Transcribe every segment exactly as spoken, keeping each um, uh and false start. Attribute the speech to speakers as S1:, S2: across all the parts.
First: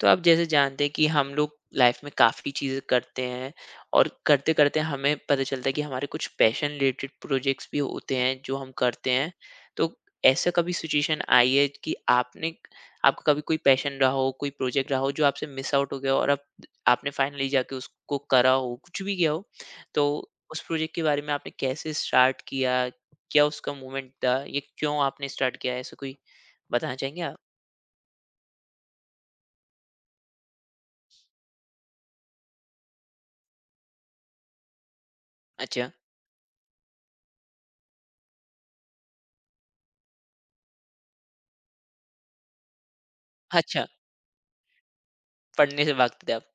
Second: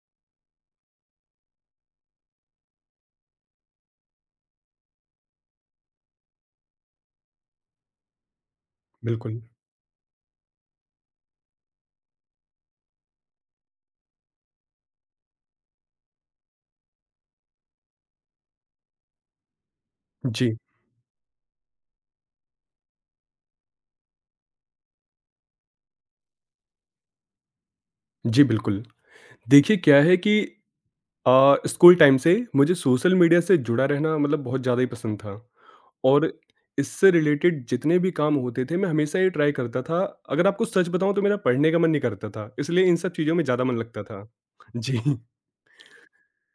S1: तो आप जैसे जानते हैं कि हम लोग लाइफ में काफ़ी चीज़ें करते हैं और करते करते हमें पता चलता है कि हमारे कुछ पैशन रिलेटेड प्रोजेक्ट्स भी होते हैं जो हम करते हैं।
S2: बिल्कुल।
S1: तो ऐसा कभी सिचुएशन आई है कि आपने आपका कभी कोई पैशन रहा हो कोई प्रोजेक्ट रहा हो जो आपसे मिस आउट हो गया हो और आप आपने फाइनली जाके उसको करा हो कुछ भी किया हो। तो
S2: जी,
S1: उस प्रोजेक्ट के बारे में आपने कैसे स्टार्ट किया, क्या उसका मूवमेंट था, ये क्यों आपने स्टार्ट किया, ऐसा कोई बताना चाहेंगे आप?
S2: जी बिल्कुल। देखिए क्या है कि अ, स्कूल टाइम से मुझे सोशल मीडिया से जुड़ा रहना मतलब बहुत ज़्यादा ही पसंद था
S1: अच्छा।
S2: और इससे रिलेटेड जितने भी काम होते थे मैं हमेशा ये ट्राई करता था। अगर आपको सच बताऊँ तो मेरा पढ़ने का मन नहीं करता था, इसलिए इन सब चीज़ों में ज़्यादा मन
S1: अच्छा,
S2: लगता था। जी।
S1: पढ़ने से भागते थे आप?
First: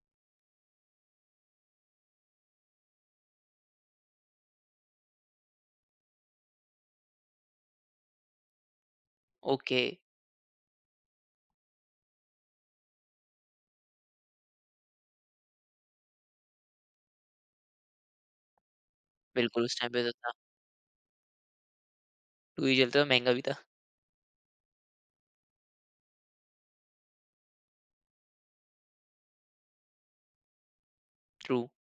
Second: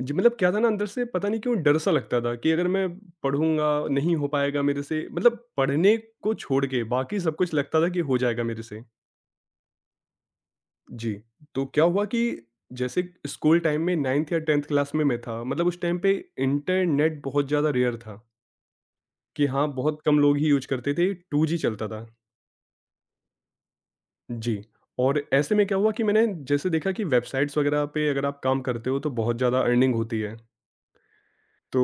S2: जी मतलब क्या था ना अंदर से पता नहीं क्यों डर सा लगता था कि अगर मैं पढ़ूँगा नहीं हो पाएगा मेरे से मतलब पढ़ने को छोड़ के बाकी सब कुछ लगता था कि हो जाएगा मेरे से।
S1: ओके।
S2: जी, तो क्या हुआ कि जैसे स्कूल टाइम में नाइंथ या टेंथ क्लास में मैं था, मतलब उस टाइम पे इंटरनेट बहुत ज़्यादा रेयर था, कि
S1: बिल्कुल,
S2: हाँ,
S1: उस टाइम
S2: बहुत
S1: पे तो
S2: कम
S1: था।
S2: लोग ही यूज़ करते थे, टू जी चलता था।
S1: दो व्हीलर तो महँगा भी था।
S2: जी, और ऐसे में क्या हुआ कि मैंने जैसे देखा कि वेबसाइट्स वगैरह पे अगर आप काम करते हो, तो बहुत ज़्यादा अर्निंग होती है।
S1: ट्रू।
S2: तो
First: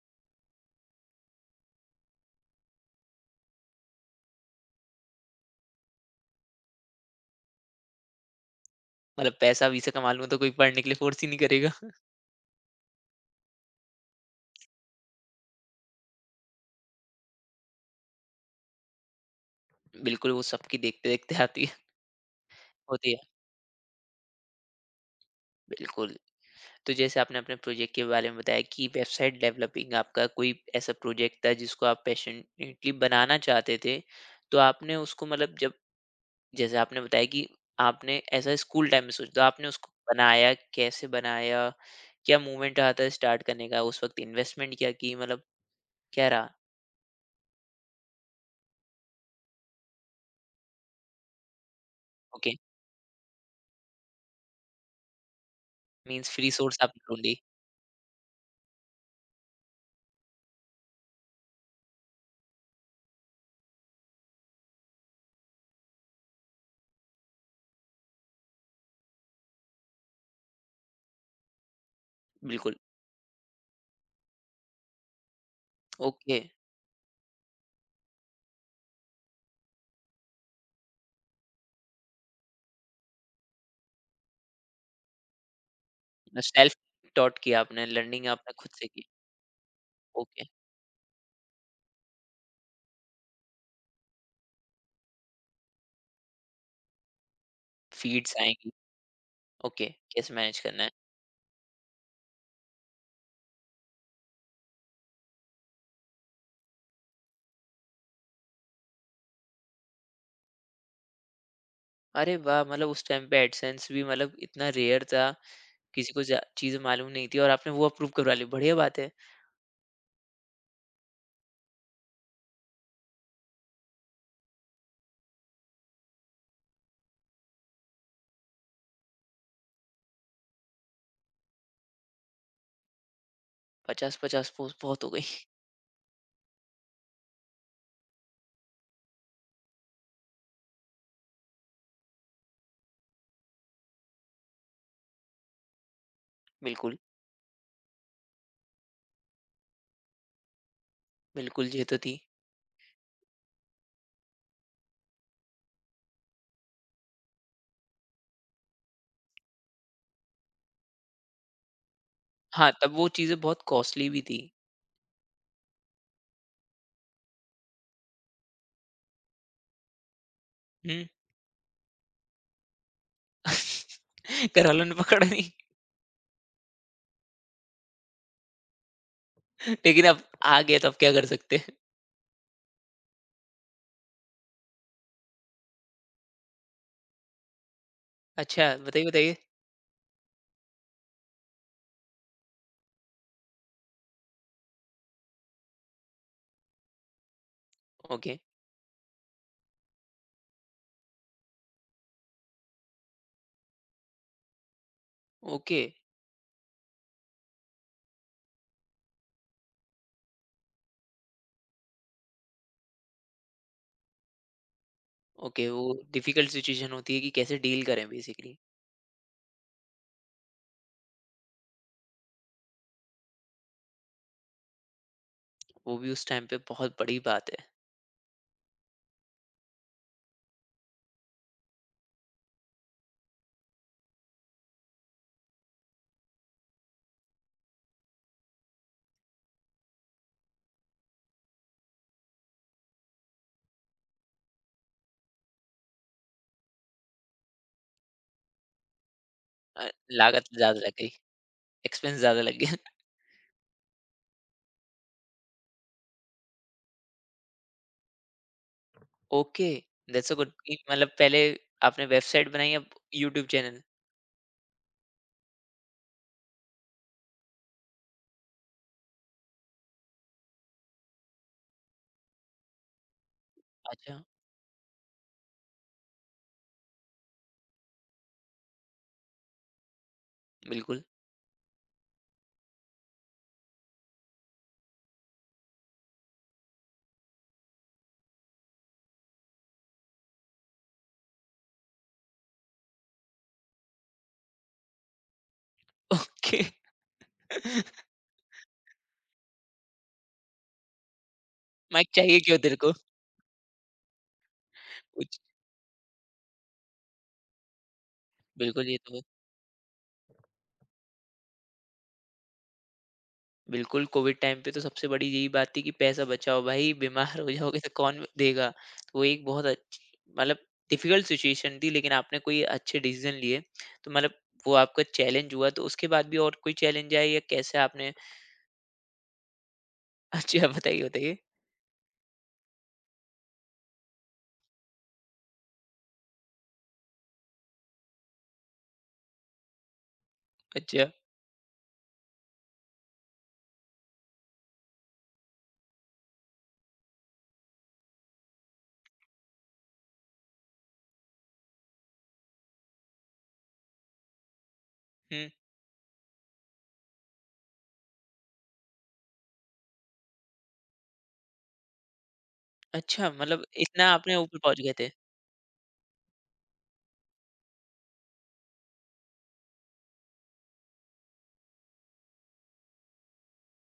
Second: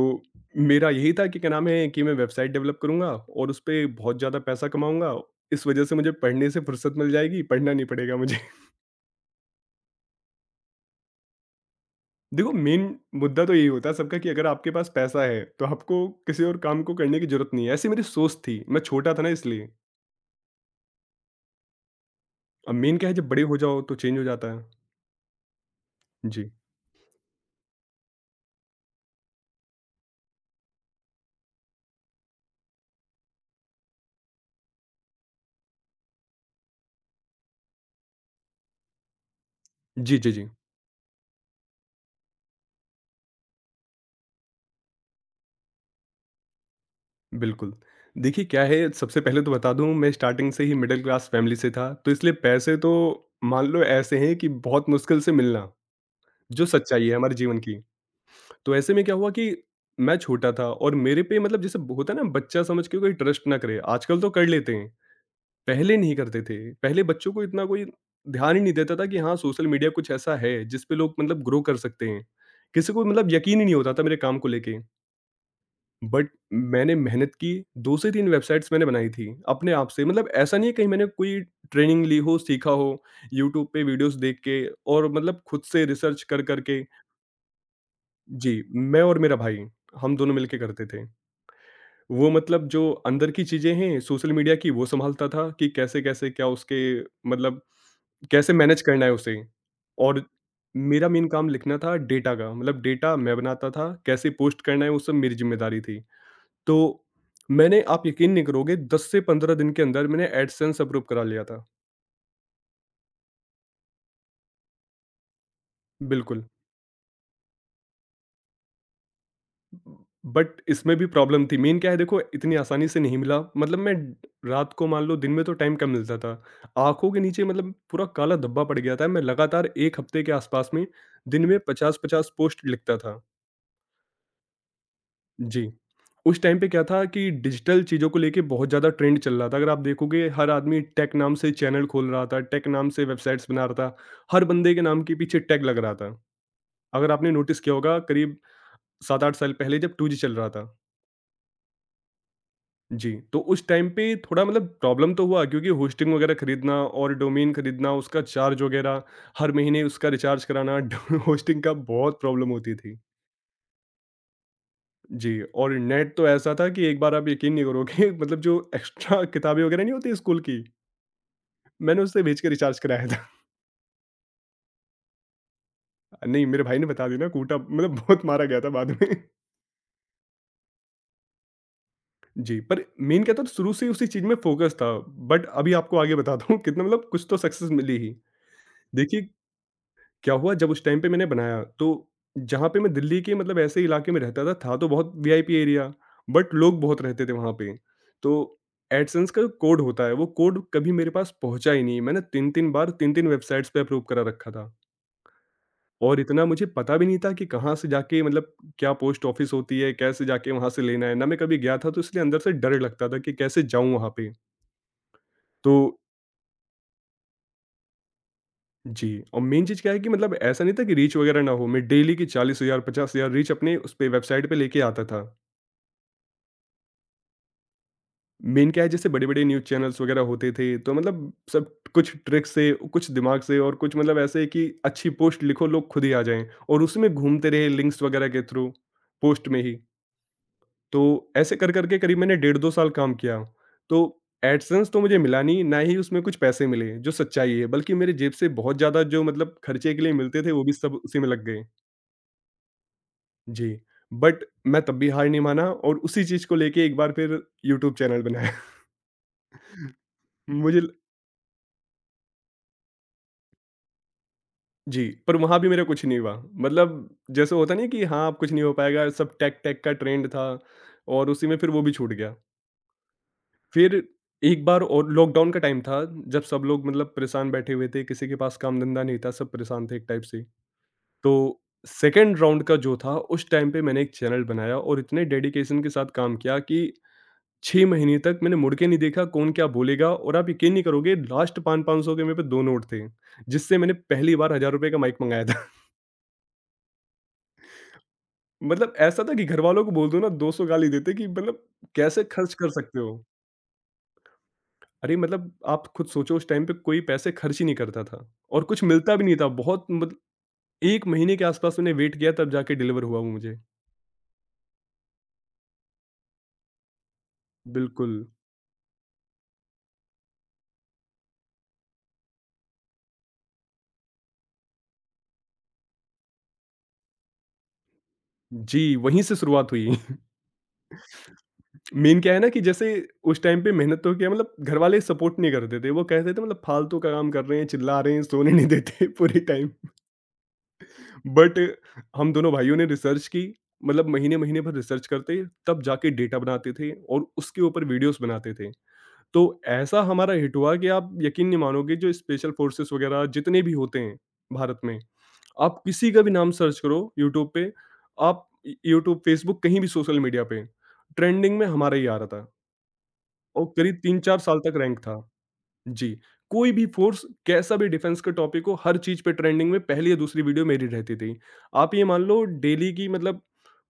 S2: मेरा यही था कि क्या नाम है कि मैं वेबसाइट डेवलप करूँगा और उसपे बहुत ज़्यादा पैसा कमाऊँगा। इस वजह से मुझे पढ़ने से फुर्सत मिल जाएगी, पढ़ना नहीं पड़ेगा मुझे।
S1: मतलब पैसा अभी से कमा लूँ तो कोई पढ़ने के लिए फ़ोर्स ही नहीं करेगा।
S2: देखो, मेन मुद्दा तो यही होता है सबका कि अगर आपके पास पैसा है, तो आपको किसी और काम को करने की ज़रूरत नहीं है। ऐसी मेरी सोच थी, मैं छोटा था ना इसलिए।
S1: बिल्कुल, वो सबकी देखते-देखते आती है।
S2: अब मेन क्या
S1: होती
S2: है
S1: है,
S2: जब बड़े हो जाओ तो चेंज हो जाता है।
S1: बिल्कुल।
S2: जी।
S1: तो जैसे आपने अपने प्रोजेक्ट के बारे में बताया कि वेबसाइट डेवलपिंग आपका कोई ऐसा प्रोजेक्ट था जिसको आप पैशनेटली बनाना चाहते थे, तो आपने उसको मतलब जब जैसे आपने बताया कि आपने ऐसा स्कूल टाइम में सोचा तो आपने उसको
S2: जी, जी, जी।
S1: बनाया, कैसे बनाया? क्या मूवमेंट रहा था स्टार्ट करने का? उस वक़्त इन्वेस्टमेंट क्या की, मतलब क्या रहा?
S2: बिल्कुल। देखिए क्या है सबसे पहले तो बता दूँ मैं स्टार्टिंग से ही मिडल क्लास फैमिली से था, तो इसलिए
S1: ओके।
S2: पैसे तो मान लो ऐसे हैं कि बहुत मुश्किल से मिलना,
S1: मीन्स फ्री
S2: जो
S1: सोर्स आपने
S2: सच्चाई है हमारे
S1: ढूँढी।
S2: जीवन की। तो ऐसे में क्या हुआ कि मैं छोटा था और मेरे पे मतलब जैसे होता है ना बच्चा समझ के कोई ट्रस्ट ना करे, आजकल तो कर लेते हैं। पहले नहीं करते थे। पहले बच्चों को इतना कोई ध्यान ही नहीं देता था कि हाँ, सोशल मीडिया कुछ ऐसा है जिस पे लोग मतलब ग्रो कर सकते हैं।
S1: बिल्कुल।
S2: किसी को मतलब यकीन ही नहीं होता था मेरे काम को लेके। But
S1: okay.
S2: मैंने मेहनत की, दो से तीन वेबसाइट्स मैंने बनाई थी अपने आप से। मतलब ऐसा नहीं है कहीं मैंने कोई ट्रेनिंग ली हो, सीखा हो, यूट्यूब पे वीडियोज़ देख के और मतलब खुद से रिसर्च कर, कर
S1: सेल्फ
S2: के
S1: टॉट किया आपने, लर्निंग आपने
S2: जी,
S1: खुद से
S2: मैं
S1: की।
S2: और मेरा भाई, हम दोनों
S1: ओके।
S2: मिलके करते थे। वो मतलब जो अंदर की चीज़ें हैं सोशल मीडिया की वो सँभालता था कि कैसे-कैसे क्या उसके मतलब
S1: फ़ीड्स
S2: कैसे
S1: आएँगी।
S2: मैनेज करना है उसे,
S1: ओके,
S2: और
S1: कैसे मैनेज करना है।
S2: मेरा मेन काम लिखना था डेटा का मतलब डेटा मैं बनाता था कैसे पोस्ट करना है वो सब मेरी जिम्मेदारी थी। तो मैंने, आप यकीन नहीं करोगे, दस से पंद्रह दिन के अंदर मैंने एडसेंस अप्रूव करा लिया था।
S1: अरे वाह! मतलब उस टाइम पे एडसेंस भी मतलब इतना रेयर था, किसी को जा
S2: बिल्कुल,
S1: चीज़ें मालूम नहीं थी और आपने वो अप्रूव करवा ली, बढ़िया बात है।
S2: बट इसमें भी प्रॉब्लम थी। मेन क्या है देखो, इतनी आसानी से नहीं मिला। मतलब मैं रात को, मान लो दिन में तो टाइम कम मिलता था, आंखों के नीचे मतलब पूरा काला धब्बा पड़ गया था। मैं लगातार एक हफ्ते के आसपास में दिन में पचास पचास पोस्ट लिखता था।
S1: पचास पचास पोस्ट बहुत हो गई।
S2: जी। उस टाइम पे क्या था कि डिजिटल चीज़ों को लेके बहुत ज़्यादा ट्रेंड चल रहा था। अगर आप देखोगे हर आदमी टेक नाम से चैनल खोल रहा था, टेक नाम से वेबसाइट्स बना रहा था। हर बंदे के नाम के पीछे टैग लग रहा था।
S1: बिल्कुल।
S2: अगर आपने नोटिस किया होगा करीब सात आठ साल पहले जब टू जी चल रहा था।
S1: बिल्कुल ये तो थी।
S2: जी, तो उस टाइम पे थोड़ा मतलब प्रॉब्लम तो हुआ क्योंकि होस्टिंग वगैरह खरीदना और डोमेन खरीदना, उसका चार्ज वगैरह, हर महीने उसका रिचार्ज कराना, होस्टिंग का बहुत प्रॉब्लम
S1: हाँ,
S2: होती
S1: तब
S2: थी।
S1: वो चीज़ें बहुत कॉस्टली भी थी।
S2: जी, और नेट तो ऐसा था कि एक बार आप यकीन नहीं करोगे मतलब जो एक्स्ट्रा किताबें वगैरह नहीं होती स्कूल की,
S1: हुँ।
S2: मैंने उससे भेज के रिचार्ज कराया था।
S1: घरवालों ने पकड़ा नहीं?
S2: नहीं, मेरे भाई ने बता दिया ना, कूटा मतलब बहुत मारा गया था बाद में।
S1: लेकिन अब आ गया तो अब क्या कर सकते हैं।
S2: जी, पर मेन क्या था शुरू से ही उसी चीज़ में फ़ोकस था, बट अभी आपको आगे बताता हूँ कितना मतलब कुछ तो सक्सेस मिली ही।
S1: अच्छा, बताइए,
S2: देखिए
S1: बताइए।
S2: क्या हुआ, जब उस टाइम पे मैंने बनाया, तो जहाँ पे मैं दिल्ली के मतलब ऐसे इलाके में रहता था, था तो बहुत वीआईपी एरिया बट लोग बहुत रहते थे वहाँ पे। तो
S1: ओके,
S2: एडसेंस का कोड होता है, वो कोड कभी मेरे पास पहुँचा ही नहीं। मैंने तीन तीन बार तीन तीन वेबसाइट्स पे अप्रूव करा रखा था,
S1: ओके।
S2: और इतना मुझे पता भी नहीं था कि कहाँ से जाके मतलब क्या पोस्ट ऑफिस होती है, कैसे जाके वहाँ से लेना है। ना मैं कभी गया था तो इसलिए अंदर से डर लगता था कि कैसे जाऊँ वहाँ पे।
S1: ओके,
S2: तो
S1: वो डिफिकल्ट सिचुएशन होती है कि कैसे डील करें बेसिकली।
S2: जी, और मेन चीज़ क्या है कि मतलब ऐसा नहीं था कि रीच वगैरह ना हो, मैं डेली की चालीस हज़ार पचास हज़ार रीच अपने उस पे वेबसाइट पे लेके आता था।
S1: वो भी उस टाइम पे बहुत बड़ी बात है।
S2: मेन क्या है, जैसे बड़े-बड़े न्यूज़ चैनल्स वगैरह होते थे, तो मतलब सब कुछ ट्रिक से, कुछ दिमाग से, और कुछ मतलब ऐसे है कि अच्छी पोस्ट लिखो, लोग खुद ही आ जाएँ और उसी में घूमते रहे लिंक्स वगैरह के थ्रू, पोस्ट में ही। तो ऐसे कर-कर के करीब मैंने डेढ़ दो साल काम किया। तो एडसेंस तो मुझे मिला नहीं, ना ही उसमें कुछ पैसे मिले, जो सच्चाई है, बल्कि मेरी जेब से बहुत ज़्यादा जो मतलब
S1: अ,
S2: खर्चे के लिए मिलते
S1: लागत
S2: थे, वो भी
S1: ज्यादा लग
S2: सब
S1: गई,
S2: उसी में लग गए।
S1: एक्सपेंस ज्यादा लग गया।
S2: जी, बट मैं तब भी हार नहीं माना और उसी चीज़ को लेके एक बार फिर यूट्यूब चैनल बनाया।
S1: ओके। That's a good.
S2: मुझे ल
S1: मतलब पहले आपने वेबसाइट बनाई, अब यूट्यूब चैनल।
S2: जी, पर वहाँ भी मेरा कुछ नहीं हुआ। मतलब जैसे होता नहीं है कि हाँ, अब कुछ नहीं हो पाएगा, सब टेक-टेक का ट्रेंड था और उसी में फिर वो भी छूट गया। फिर
S1: अच्छा।
S2: एक बार और लॉकडाउन का टाइम था, जब सब लोग मतलब परेशान बैठे हुए थे, किसी के पास काम-धंधा नहीं था, सब परेशान थे एक टाइप से।
S1: बिल्कुल।
S2: तो सेकंड राउंड का जो था, उस टाइम पे मैंने एक चैनल बनाया और इतने डेडिकेशन के साथ काम किया कि छह महीने तक मैंने मुड़ के नहीं देखा कौन क्या बोलेगा। और आप यकीन नहीं करोगे, लास्ट पाँच 500 के मेरे पे दो नोट थे, जिससे मैंने पहली बार ₹हज़ार का माइक मँगाया था।
S1: ओके।
S2: मतलब ऐसा था कि घरवालों को बोल दो ना, दो सौ गाली देते कि मतलब
S1: माइक
S2: कैसे
S1: चाहिए
S2: खर्च
S1: क्यों
S2: कर
S1: तेरे को?
S2: सकते हो? अरे
S1: कुछ।
S2: मतलब आप खुद सोचो उस टाइम पे कोई पैसे खर्च ही नहीं करता था और कुछ
S1: बिल्कुल ये
S2: मिलता
S1: तो।
S2: भी नहीं था बहुत। मत एक महीने के आसपास मैंने वेट किया तब जाके डिलीवर हुआ वो मुझे।
S1: बिल्कुल, कोविड टाइम पे तो सबसे बड़ी यही बात थी कि पैसा बचाओ भाई, बीमार हो जाओगे तो
S2: बिल्कुल।
S1: कौन देगा? तो वो एक बहुत अच्छी मतलब डिफ़िकल्ट सिचुएशन थी, लेकिन आपने कोई अच्छे डिसीज़न लिए। तो मतलब वो आपका चैलेंज हुआ, तो उसके बाद भी और कोई चैलेंज आए या कैसे आपने?
S2: जी, वहीं से शुरुआत हुई।
S1: अच्छा, बताइए, बताइए?
S2: मेन क्या है ना कि जैसे उस टाइम पे मेहनत तो किया, मतलब घरवाले सपोर्ट नहीं करते थे। वो कहते थे मतलब फालतू का काम कर रहे हैं, चिल्ला रहे हैं, सोने नहीं देते पूरे टाइम।
S1: अच्छा।
S2: बट हम दोनों भाइयों ने रिसर्च की, मतलब महीने-महीने भर रिसर्च करते, तब जाके डेटा बनाते थे और उसके ऊपर वीडियोज़ बनाते थे। तो ऐसा हमारा हिट हुआ कि आप यकीन नहीं मानोगे, जो स्पेशल फोर्सेस वगैरह जितने भी होते हैं भारत में,
S1: हुँ।
S2: आप किसी का भी नाम सर्च करो यूट्यूब पे, आप यूट्यूब, फेसबुक, कहीं भी सोशल मीडिया पे, ट्रेंडिंग में हमारा ही आ रहा था।
S1: अच्छा, मतलब
S2: और करीब
S1: इतना आपने
S2: तीन चार
S1: ऊपर
S2: साल तक
S1: पहुँच गए
S2: रैंक
S1: थे।
S2: था। जी, कोई भी फोर्स, कैसा भी डिफेंस का टॉपिक हो, हर चीज़ पे ट्रेंडिंग में पहली या दूसरी वीडियो मेरी रहती थी। आप ये मान लो डेली की मतलब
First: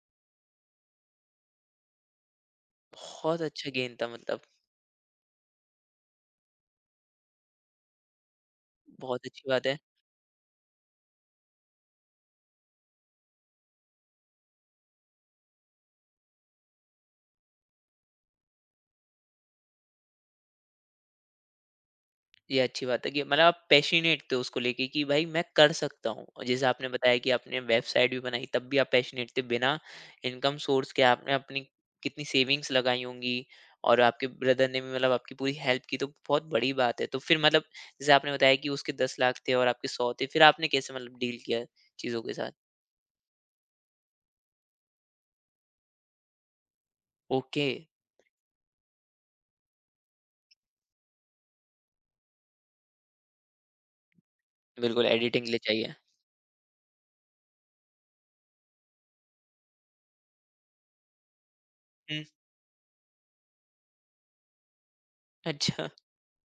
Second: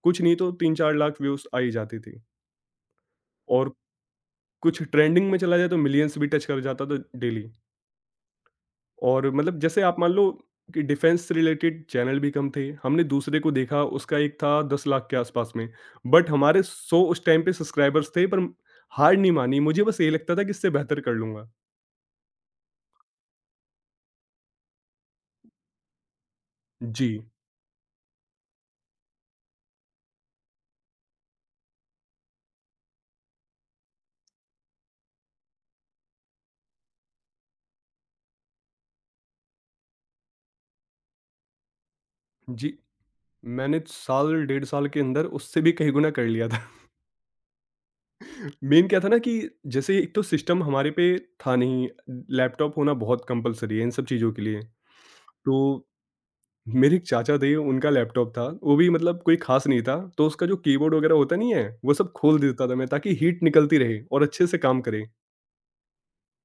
S2: कुछ नहीं तो तीन चार लाख व्यूज़ आ ही जाती थी,
S1: बहुत अच्छा
S2: और
S1: गेम था मतलब।
S2: कुछ ट्रेंडिंग में चला जाए तो मिलियंस भी टच कर जाता था डेली।
S1: बहुत
S2: और
S1: अच्छी
S2: मतलब
S1: बात है।
S2: जैसे आप मान लो कि डिफेंस से रिलेटेड चैनल भी कम थे। हमने दूसरे को देखा, उसका एक था दस लाख के आसपास में, बट हमारे सौ उस टाइम पे सब्सक्राइबर्स थे, पर हार नहीं मानी। मुझे बस ये लगता था कि इससे बेहतर कर लूँगा।
S1: ये अच्छी बात है कि मतलब आप पैशनेट थे उसको लेके कि भाई मैं कर सकता हूँ, और जैसे आपने
S2: जी,
S1: बताया कि आपने वेबसाइट भी बनाई तब भी आप पैशनेट थे, बिना इनकम सोर्स के आपने अपनी कितनी सेविंग्स लगाई होंगी और आपके ब्रदर ने भी मतलब आपकी पूरी हेल्प की, तो बहुत बड़ी बात है। तो फिर मतलब जैसे आपने बताया कि उसके दस लाख थे और आपके सौ थे, फिर आपने कैसे मतलब डील किया चीज़ों के साथ?
S2: जी। मैंने साल डेढ़ साल के अंदर उससे भी कई गुना कर लिया था।
S1: ओके।
S2: मेन क्या था ना कि जैसे एक तो सिस्टम हमारे पे था नहीं, लैपटॉप होना बहुत कंपलसरी है इन सब चीज़ों के लिए।
S1: बिल्कुल एडिटिंग के
S2: तो
S1: लिए चाहिए।
S2: मेरे एक चाचा थे, उनका लैपटॉप था, वो भी मतलब कोई खास नहीं था, तो उसका जो कीबोर्ड वगैरह होता नहीं है वो सब
S1: हम्म,
S2: खोल देता था मैं, ताकि हीट निकलती रहे और अच्छे से काम करे,
S1: अच्छा।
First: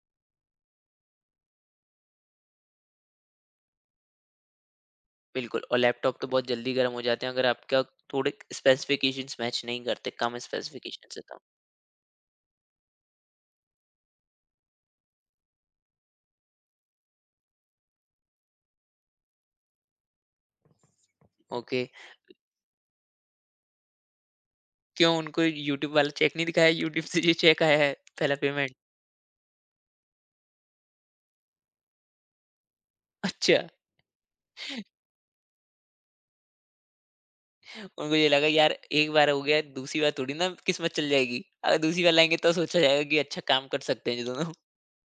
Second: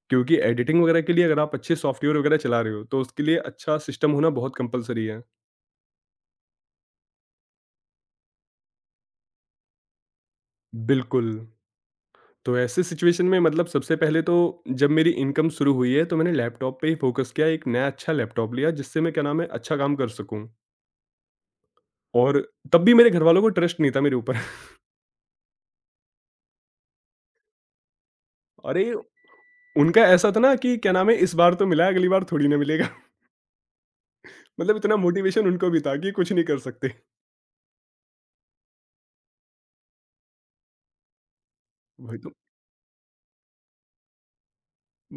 S2: क्योंकि एडिटिंग वगैरह के लिए अगर आप अच्छे सॉफ्टवेयर वगैरह चला रहे हो तो उसके लिए अच्छा सिस्टम होना बहुत कंपलसरी है।
S1: बिल्कुल, और लैपटॉप तो बहुत जल्दी गर्म हो जाते हैं अगर आपका थोड़े स्पेसिफिकेशंस मैच नहीं करते, कम स्पेसिफिकेशंस है
S2: बिल्कुल।
S1: तो।
S2: तो ऐसे सिचुएशन में, मतलब सबसे पहले तो जब मेरी इनकम शुरू हुई है तो मैंने लैपटॉप पे ही फोकस किया, एक नया अच्छा लैपटॉप लिया जिससे मैं क्या नाम है अच्छा काम कर सकूं।
S1: ओके,
S2: और तब भी मेरे घर वालों को ट्रस्ट नहीं था मेरे ऊपर।
S1: क्यों उनको यूट्यूब वाला चेक नहीं दिखाया, यूट्यूब से ये चेक आया है, पहला पेमेंट?
S2: अरे, उनका ऐसा था ना कि क्या नाम है, इस बार तो मिला, अगली बार थोड़ी ना मिलेगा।
S1: अच्छा,
S2: मतलब इतना मोटिवेशन उनको भी था कि कुछ नहीं कर सकते।
S1: उनको ये लगा यार एक बार हो गया, दूसरी बार थोड़ी ना किस्मत चल जाएगी। अगर दूसरी बार
S2: वही तो,
S1: लाएँगे तो सोचा जाएगा कि अच्छा काम कर सकते हैं ये दोनों।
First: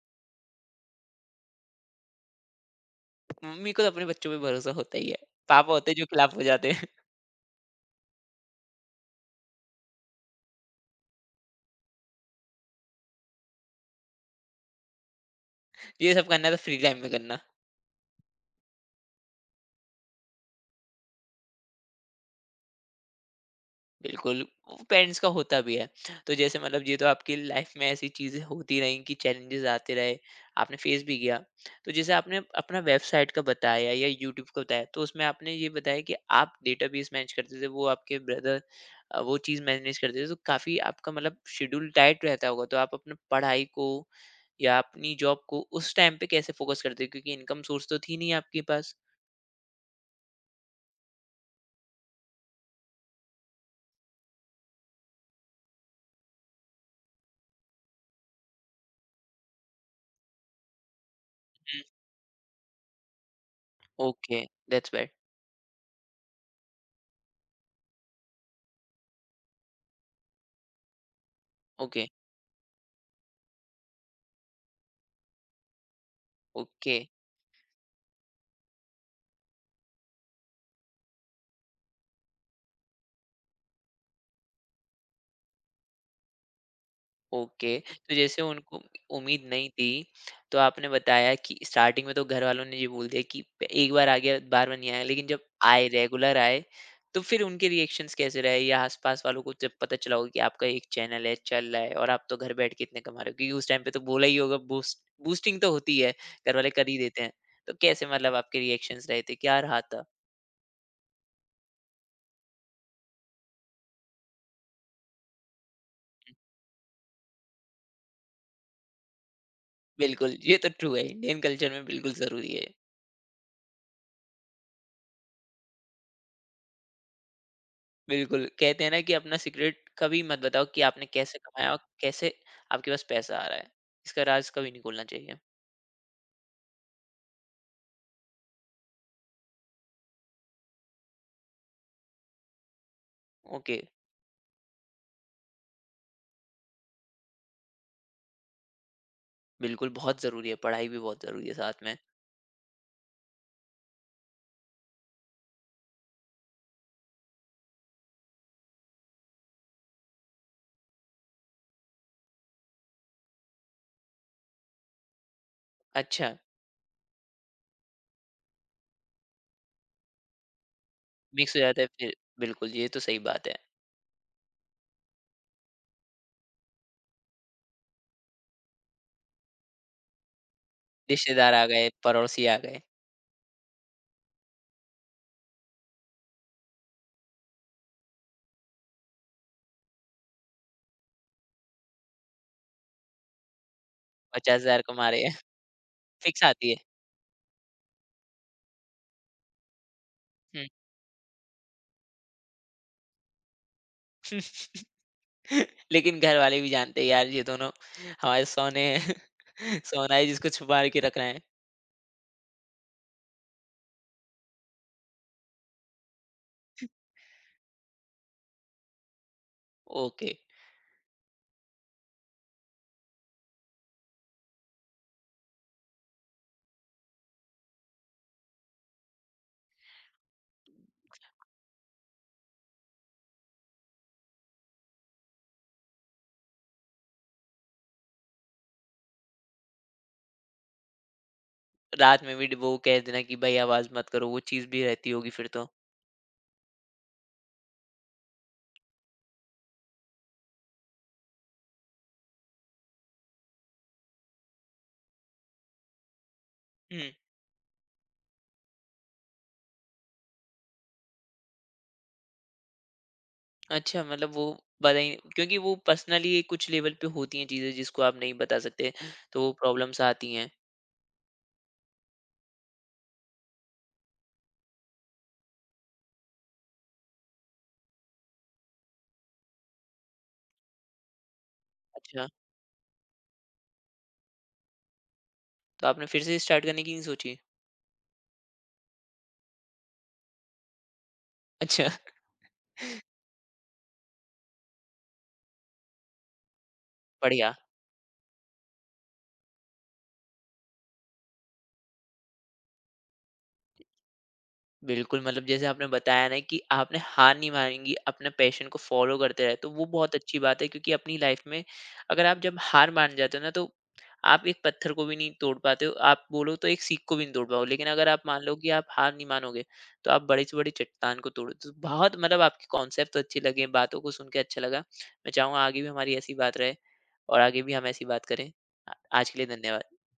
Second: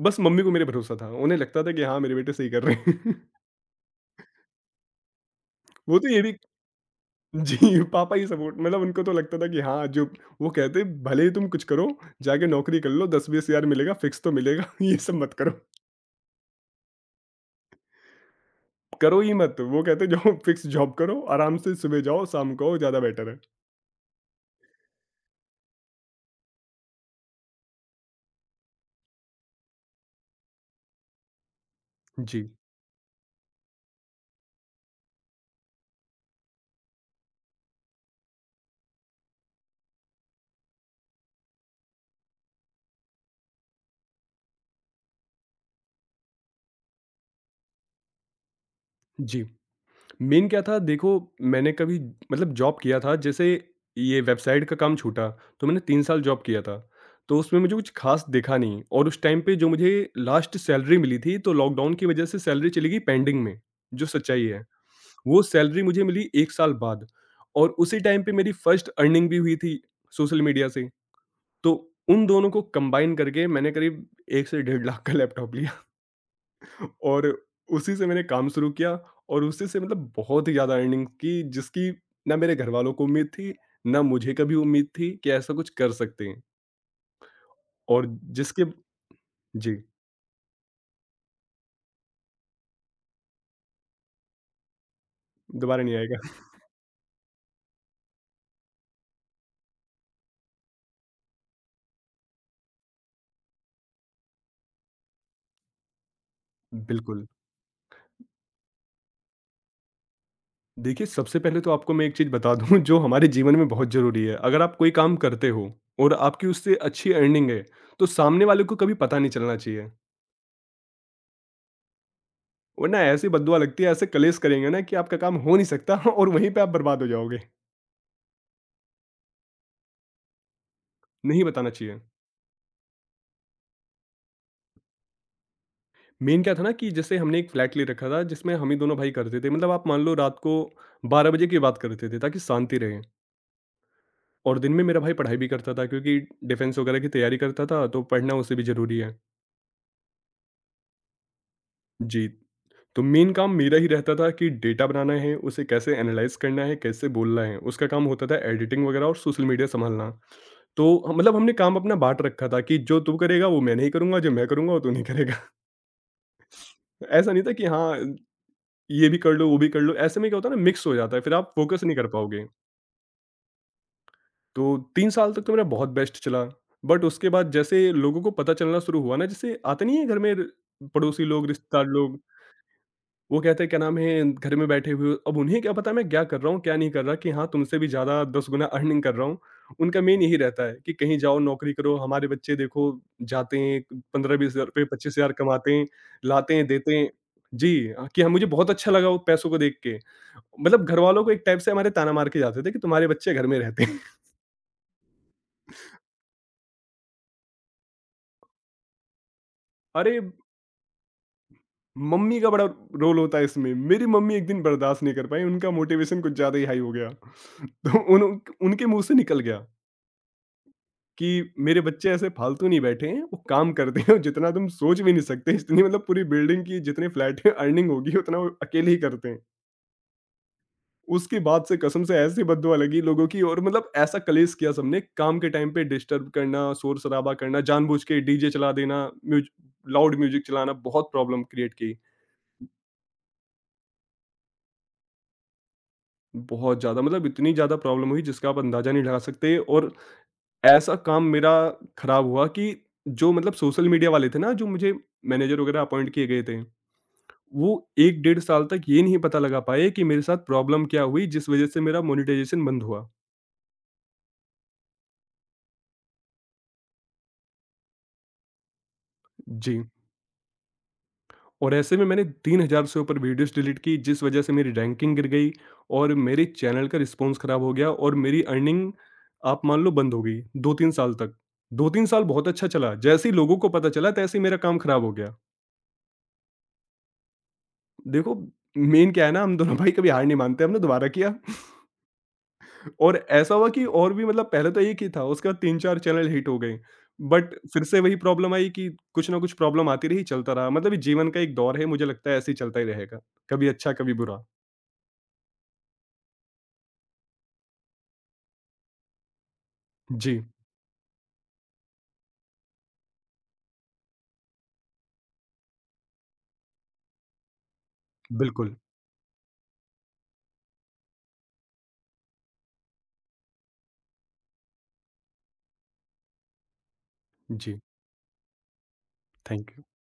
S2: बस मम्मी को मेरे भरोसा था, उन्हें लगता था कि हाँ मेरे बेटे सही कर रहे हैं।
S1: मम्मी को तो अपने बच्चों पे भरोसा होता ही है, पापा होते हैं
S2: वो
S1: जो
S2: तो ये भी,
S1: खिलाफ हो जाते हैं।
S2: जी, पापा ही सपोर्ट, मतलब उनको तो लगता था कि हाँ, जो वो कहते भले ही तुम कुछ करो, जाके नौकरी कर लो, दस से बीस हज़ार मिलेगा, फिक्स तो मिलेगा, ये सब मत करो।
S1: ये सब करना तो फ्री टाइम में करना।
S2: करो ही मत, वो कहते जो फिक्स जॉब करो, आराम से सुबह जाओ, शाम को आओ, ज़्यादा बेटर है।
S1: बिल्कुल, वो पेरेंट्स का होता भी है। तो जैसे मतलब ये तो आपकी लाइफ में ऐसी चीज़ें होती रहीं कि चैलेंजेस आते रहे, आपने फेस भी किया। तो जैसे आपने
S2: जी,
S1: अपना वेबसाइट का बताया या यूट्यूब का बताया, तो उसमें आपने ये बताया कि आप डेटाबेस मैनेज करते थे, वो आपके ब्रदर अ, वो चीज़ मैनेज करते थे, तो काफ़ी आपका मतलब शेड्यूल टाइट रहता होगा। तो आप अपनी पढ़ाई को या अपनी जॉब को उस टाइम पे कैसे फोकस करते? क्योंकि इनकम सोर्स तो थी नहीं आपके पास।
S2: जी। मेन क्या था, देखो मैंने कभी, मतलब जॉब किया था, जैसे ये वेबसाइट का काम छूटा, तो मैंने तीन साल जॉब किया था, तो उसमें मुझे कुछ खास दिखा नहीं और उस टाइम पे जो मुझे लास्ट सैलरी मिली थी, तो
S1: हुँ।
S2: लॉकडाउन की वजह से सैलरी चली गई पेंडिंग में, जो
S1: ओके,
S2: सच्चाई है।
S1: That's bad.
S2: वो सैलरी मुझे मिली एक साल बाद और उसी टाइम पे मेरी फर्स्ट अर्निंग भी हुई थी सोशल मीडिया से। तो
S1: ओके,
S2: उन दोनों को कंबाइन करके मैंने करीब एक से डेढ़ लाख का लैपटॉप लिया।
S1: ओके।
S2: और उसी से मैंने काम शुरू किया और उसी से, मतलब बहुत ही ज़्यादा अर्निंग की जिसकी ना मेरे घरवालों को उम्मीद थी, ना मुझे कभी उम्मीद थी कि ऐसा कुछ कर सकते हैं।
S1: ओके,
S2: और
S1: तो जैसे
S2: जिसके,
S1: उनको उम्मीद नहीं
S2: जी,
S1: थी, तो आपने बताया कि स्टार्टिंग में तो घर वालों ने ये बोल दिया कि प- एक बार आ गया, बार बार नहीं आया, लेकिन जब
S2: दोबारा
S1: आए
S2: नहीं आएगा।
S1: रेगुलर आए, तो फिर उनके रिएक्शंस कैसे रहे या आसपास वालों को जब पता चला होगा कि आपका एक चैनल है चल रहा है और आप तो घर बैठ के इतने कमा रहे हो, क्योंकि उस टाइम पे तो बोला ही होगा। बूस्ट बूस्टिंग तो होती है, घर वाले कर ही देते
S2: बिल्कुल।
S1: हैं। तो कैसे मतलब आपके रिएक्शंस रहे थे, क्या रहा था?
S2: देखिए, सबसे पहले तो आपको मैं एक चीज़ बता दूँ जो हमारे जीवन में बहुत ज़रूरी है। अगर आप कोई काम करते हो और आपकी उससे अच्छी अर्निंग है, तो सामने वाले को कभी पता नहीं चलना चाहिए।
S1: बिल्कुल ये तो ट्रू है, इंडियन कल्चर में बिल्कुल जरूरी है।
S2: वरना ऐसी बददुआ लगती है, ऐसे कलेश करेंगे ना कि आपका काम हो नहीं सकता। और वहीं पे आप बर्बाद हो जाओगे।
S1: बिल्कुल, कहते हैं ना कि अपना सीक्रेट कभी मत बताओ कि आपने कैसे
S2: नहीं बताना
S1: कमाया और
S2: चाहिए।
S1: कैसे आपके पास पैसा आ रहा है। इसका राज़ कभी नहीं खोलना चाहिए।
S2: मेन क्या था ना कि जैसे हमने एक फ्लैट ले रखा था जिसमें हम ही दोनों भाई करते थे। मतलब आप मान लो रात को बारह बजे की बात करते थे ताकि शांति रहे
S1: ओके।
S2: और दिन में मेरा भाई पढ़ाई भी करता था क्योंकि डिफेंस वगैरह की तैयारी करता था, तो पढ़ना उसे भी ज़रूरी है।
S1: बिल्कुल बहुत ज़रूरी है, पढ़ाई भी बहुत ज़रूरी है साथ में।
S2: जी। तो मेन काम मेरा ही रहता था कि डेटा बनाना है, उसे कैसे एनालाइज़ करना है, कैसे बोलना है। उसका काम होता था एडिटिंग वगैरह और सोशल मीडिया सँभालना। तो हम- मतलब हमने काम अपना बाँट रखा था कि जो तू करेगा वो मैं नहीं करूँगा, जो मैं करूँगा वो तू नहीं करेगा।
S1: अच्छा।
S2: ऐसा नहीं था कि हाँ, ये भी कर लो, वो भी कर लो। ऐसे में क्या होता है ना मिक्स हो जाता है, फिर आप
S1: मिक्स हो जाता
S2: फ़ोकस
S1: है
S2: नहीं कर
S1: फिर
S2: पाओगे।
S1: बिल्कुल, ये तो सही बात है।
S2: तो तीन साल तक तो मेरा बहुत बेस्ट चला। बट उसके बाद जैसे लोगों को पता चलना शुरू हुआ ना, जैसे आता नहीं है घर में र पड़ोसी लोग,
S1: रिश्तेदार आ
S2: रिश्तेदार
S1: गए,
S2: लोग
S1: पड़ोसी आ गए,
S2: वो कहते हैं क्या नाम है, घर में बैठे हुए हो। अब उन्हें क्या पता मैं क्या कर रहा हूँ, क्या नहीं कर रहा कि हाँ, तुमसे भी ज़्यादा दस गुना अर्निंग कर रहा हूँ। उनका मेन यही रहता है कि कहीं जाओ नौकरी करो, हमारे बच्चे देखो जाते हैं, पंद्रह से बीस हज़ार
S1: पचास हज़ार
S2: रुपए,
S1: कमा
S2: पच्चीस
S1: रहे
S2: हज़ार
S1: हैं,
S2: कमाते हैं,
S1: फिक्स
S2: लाते हैं,
S1: आती है।
S2: देते हैं। जी, अ, कि हाँ, मुझे बहुत अच्छा लगा वो पैसों को देख के।
S1: हुँ।
S2: मतलब घरवालों को एक टाइप से हमारे ताना मार के जाते थे कि तुम्हारे बच्चे घर में रहते हैं।
S1: लेकिन घर वाले भी जानते हैं यार ये दोनों हमारे सोने हैं, सोना
S2: अरे!
S1: है जिसको छुपा के रख रहे हैं।
S2: मम्मी का बड़ा रोल होता है इसमें। मेरी मम्मी एक दिन बर्दाश्त नहीं कर पाईं, उनका मोटिवेशन कुछ ज़्यादा ही हाई हो गया। तो उन उनके मुँह से निकल गया।
S1: ओके,
S2: कि मेरे बच्चे ऐसे फ़ालतू नहीं बैठे हैं, वो काम करते हैं और जितना तुम सोच भी नहीं सकते इतनी, मतलब पूरी बिल्डिंग की जितने फ्लैट हैं अर्निंग होगी उतना वो अकेले ही करते हैं। उसके बाद से कसम से ऐसी बददुआ लगी लोगों की और मतलब ऐसा कलेश किया सबने, काम के टाइम पे डिस्टर्ब करना, शोर-शराबा करना, जानबूझ के डीजे चला देना, म्यूज लाउड म्यूज़िक चलाना, बहुत प्रॉब्लम क्रिएट की।
S1: रात में भी ड वो कह देना कि भाई आवाज़ मत करो, वो चीज़ भी रहती होगी फिर तो।
S2: बहुत ज़्यादा, मतलब इतनी ज़्यादा प्रॉब्लम हुई जिसका आप अंदाज़ा नहीं लगा सकते और ऐसा काम मेरा खराब हुआ कि जो मतलब सोशल मीडिया वाले थे ना, जो मुझे मैनेजर वगैरह अपॉइंट किए गए थे।
S1: हुँ।
S2: वो एक डेढ़ साल तक ये नहीं पता लगा पाए कि मेरे साथ प्रॉब्लम क्या हुई जिस वज़ह से मेरा मोनेटाइज़ेशन बंद हुआ।
S1: अच्छा मतलब वो बताई क्योंकि वो पर्सनली कुछ लेवल पे होती हैं चीज़ें जिसको आप नहीं बता सकते, तो वो
S2: जी,
S1: प्रॉब्लम्स आती हैं।
S2: और ऐसे में मैंने तीन हज़ार से ऊपर वीडियोज़ डिलीट की जिस वज़ह से मेरी रैंकिंग गिर गई और मेरे चैनल का रिस्पॉन्स खराब हो गया और मेरी अर्निंग आप मान लो बंद हो गई दो तीन साल तक। दो तीन साल
S1: अच्छा,
S2: बहुत अच्छा चला, जैसे ही लोगों को पता चला तैसे ही मेरा काम खराब हो गया।
S1: तो आपने फिर से स्टार्ट करने की नहीं सोची?
S2: देखो, मेन क्या है ना, हम दोनों भाई कभी हार नहीं मानते, हमने दोबारा किया।
S1: अच्छा,
S2: और ऐसा हुआ कि और भी, मतलब पहले तो एक ही था, उसके बाद तीन चार चैनल हिट हो गए।
S1: बढ़िया।
S2: बट फिर से वही प्रॉब्लम आई कि कुछ ना कुछ प्रॉब्लम आती रही, चलता रहा। मतलब ये जीवन का एक दौर है, मुझे लगता है ऐसे ही चलता ही रहेगा। कभी अच्छा, कभी बुरा।
S1: बिल्कुल, मतलब जैसे आपने बताया ना कि आपने हार नहीं मानेंगी, अपने पैशन को फ़ॉलो करते रहे, तो वो बहुत अच्छी
S2: जी,
S1: बात है, क्योंकि अपनी लाइफ़ में अगर आप जब हार मान जाते हो ना, तो आप एक पत्थर को भी नहीं तोड़ पाते हो, आप बोलो तो एक सीख को भी नहीं तोड़ पाओ, लेकिन अगर आप मान लो कि
S2: बिल्कुल।
S1: आप हार नहीं मानोगे, तो आप बड़ी से बड़ी चट्टान को तोड़ो। तो बहुत मतलब आपके कॉन्सेप्ट तो अच्छे लगे, बातों को सुन के अच्छा लगा। मैं चाहूँगा आगे भी हमारी ऐसी बात रहे और आगे भी
S2: जी,
S1: हम ऐसी बात करें। आ आज के लिए
S2: थैंक यू।
S1: धन्यवाद।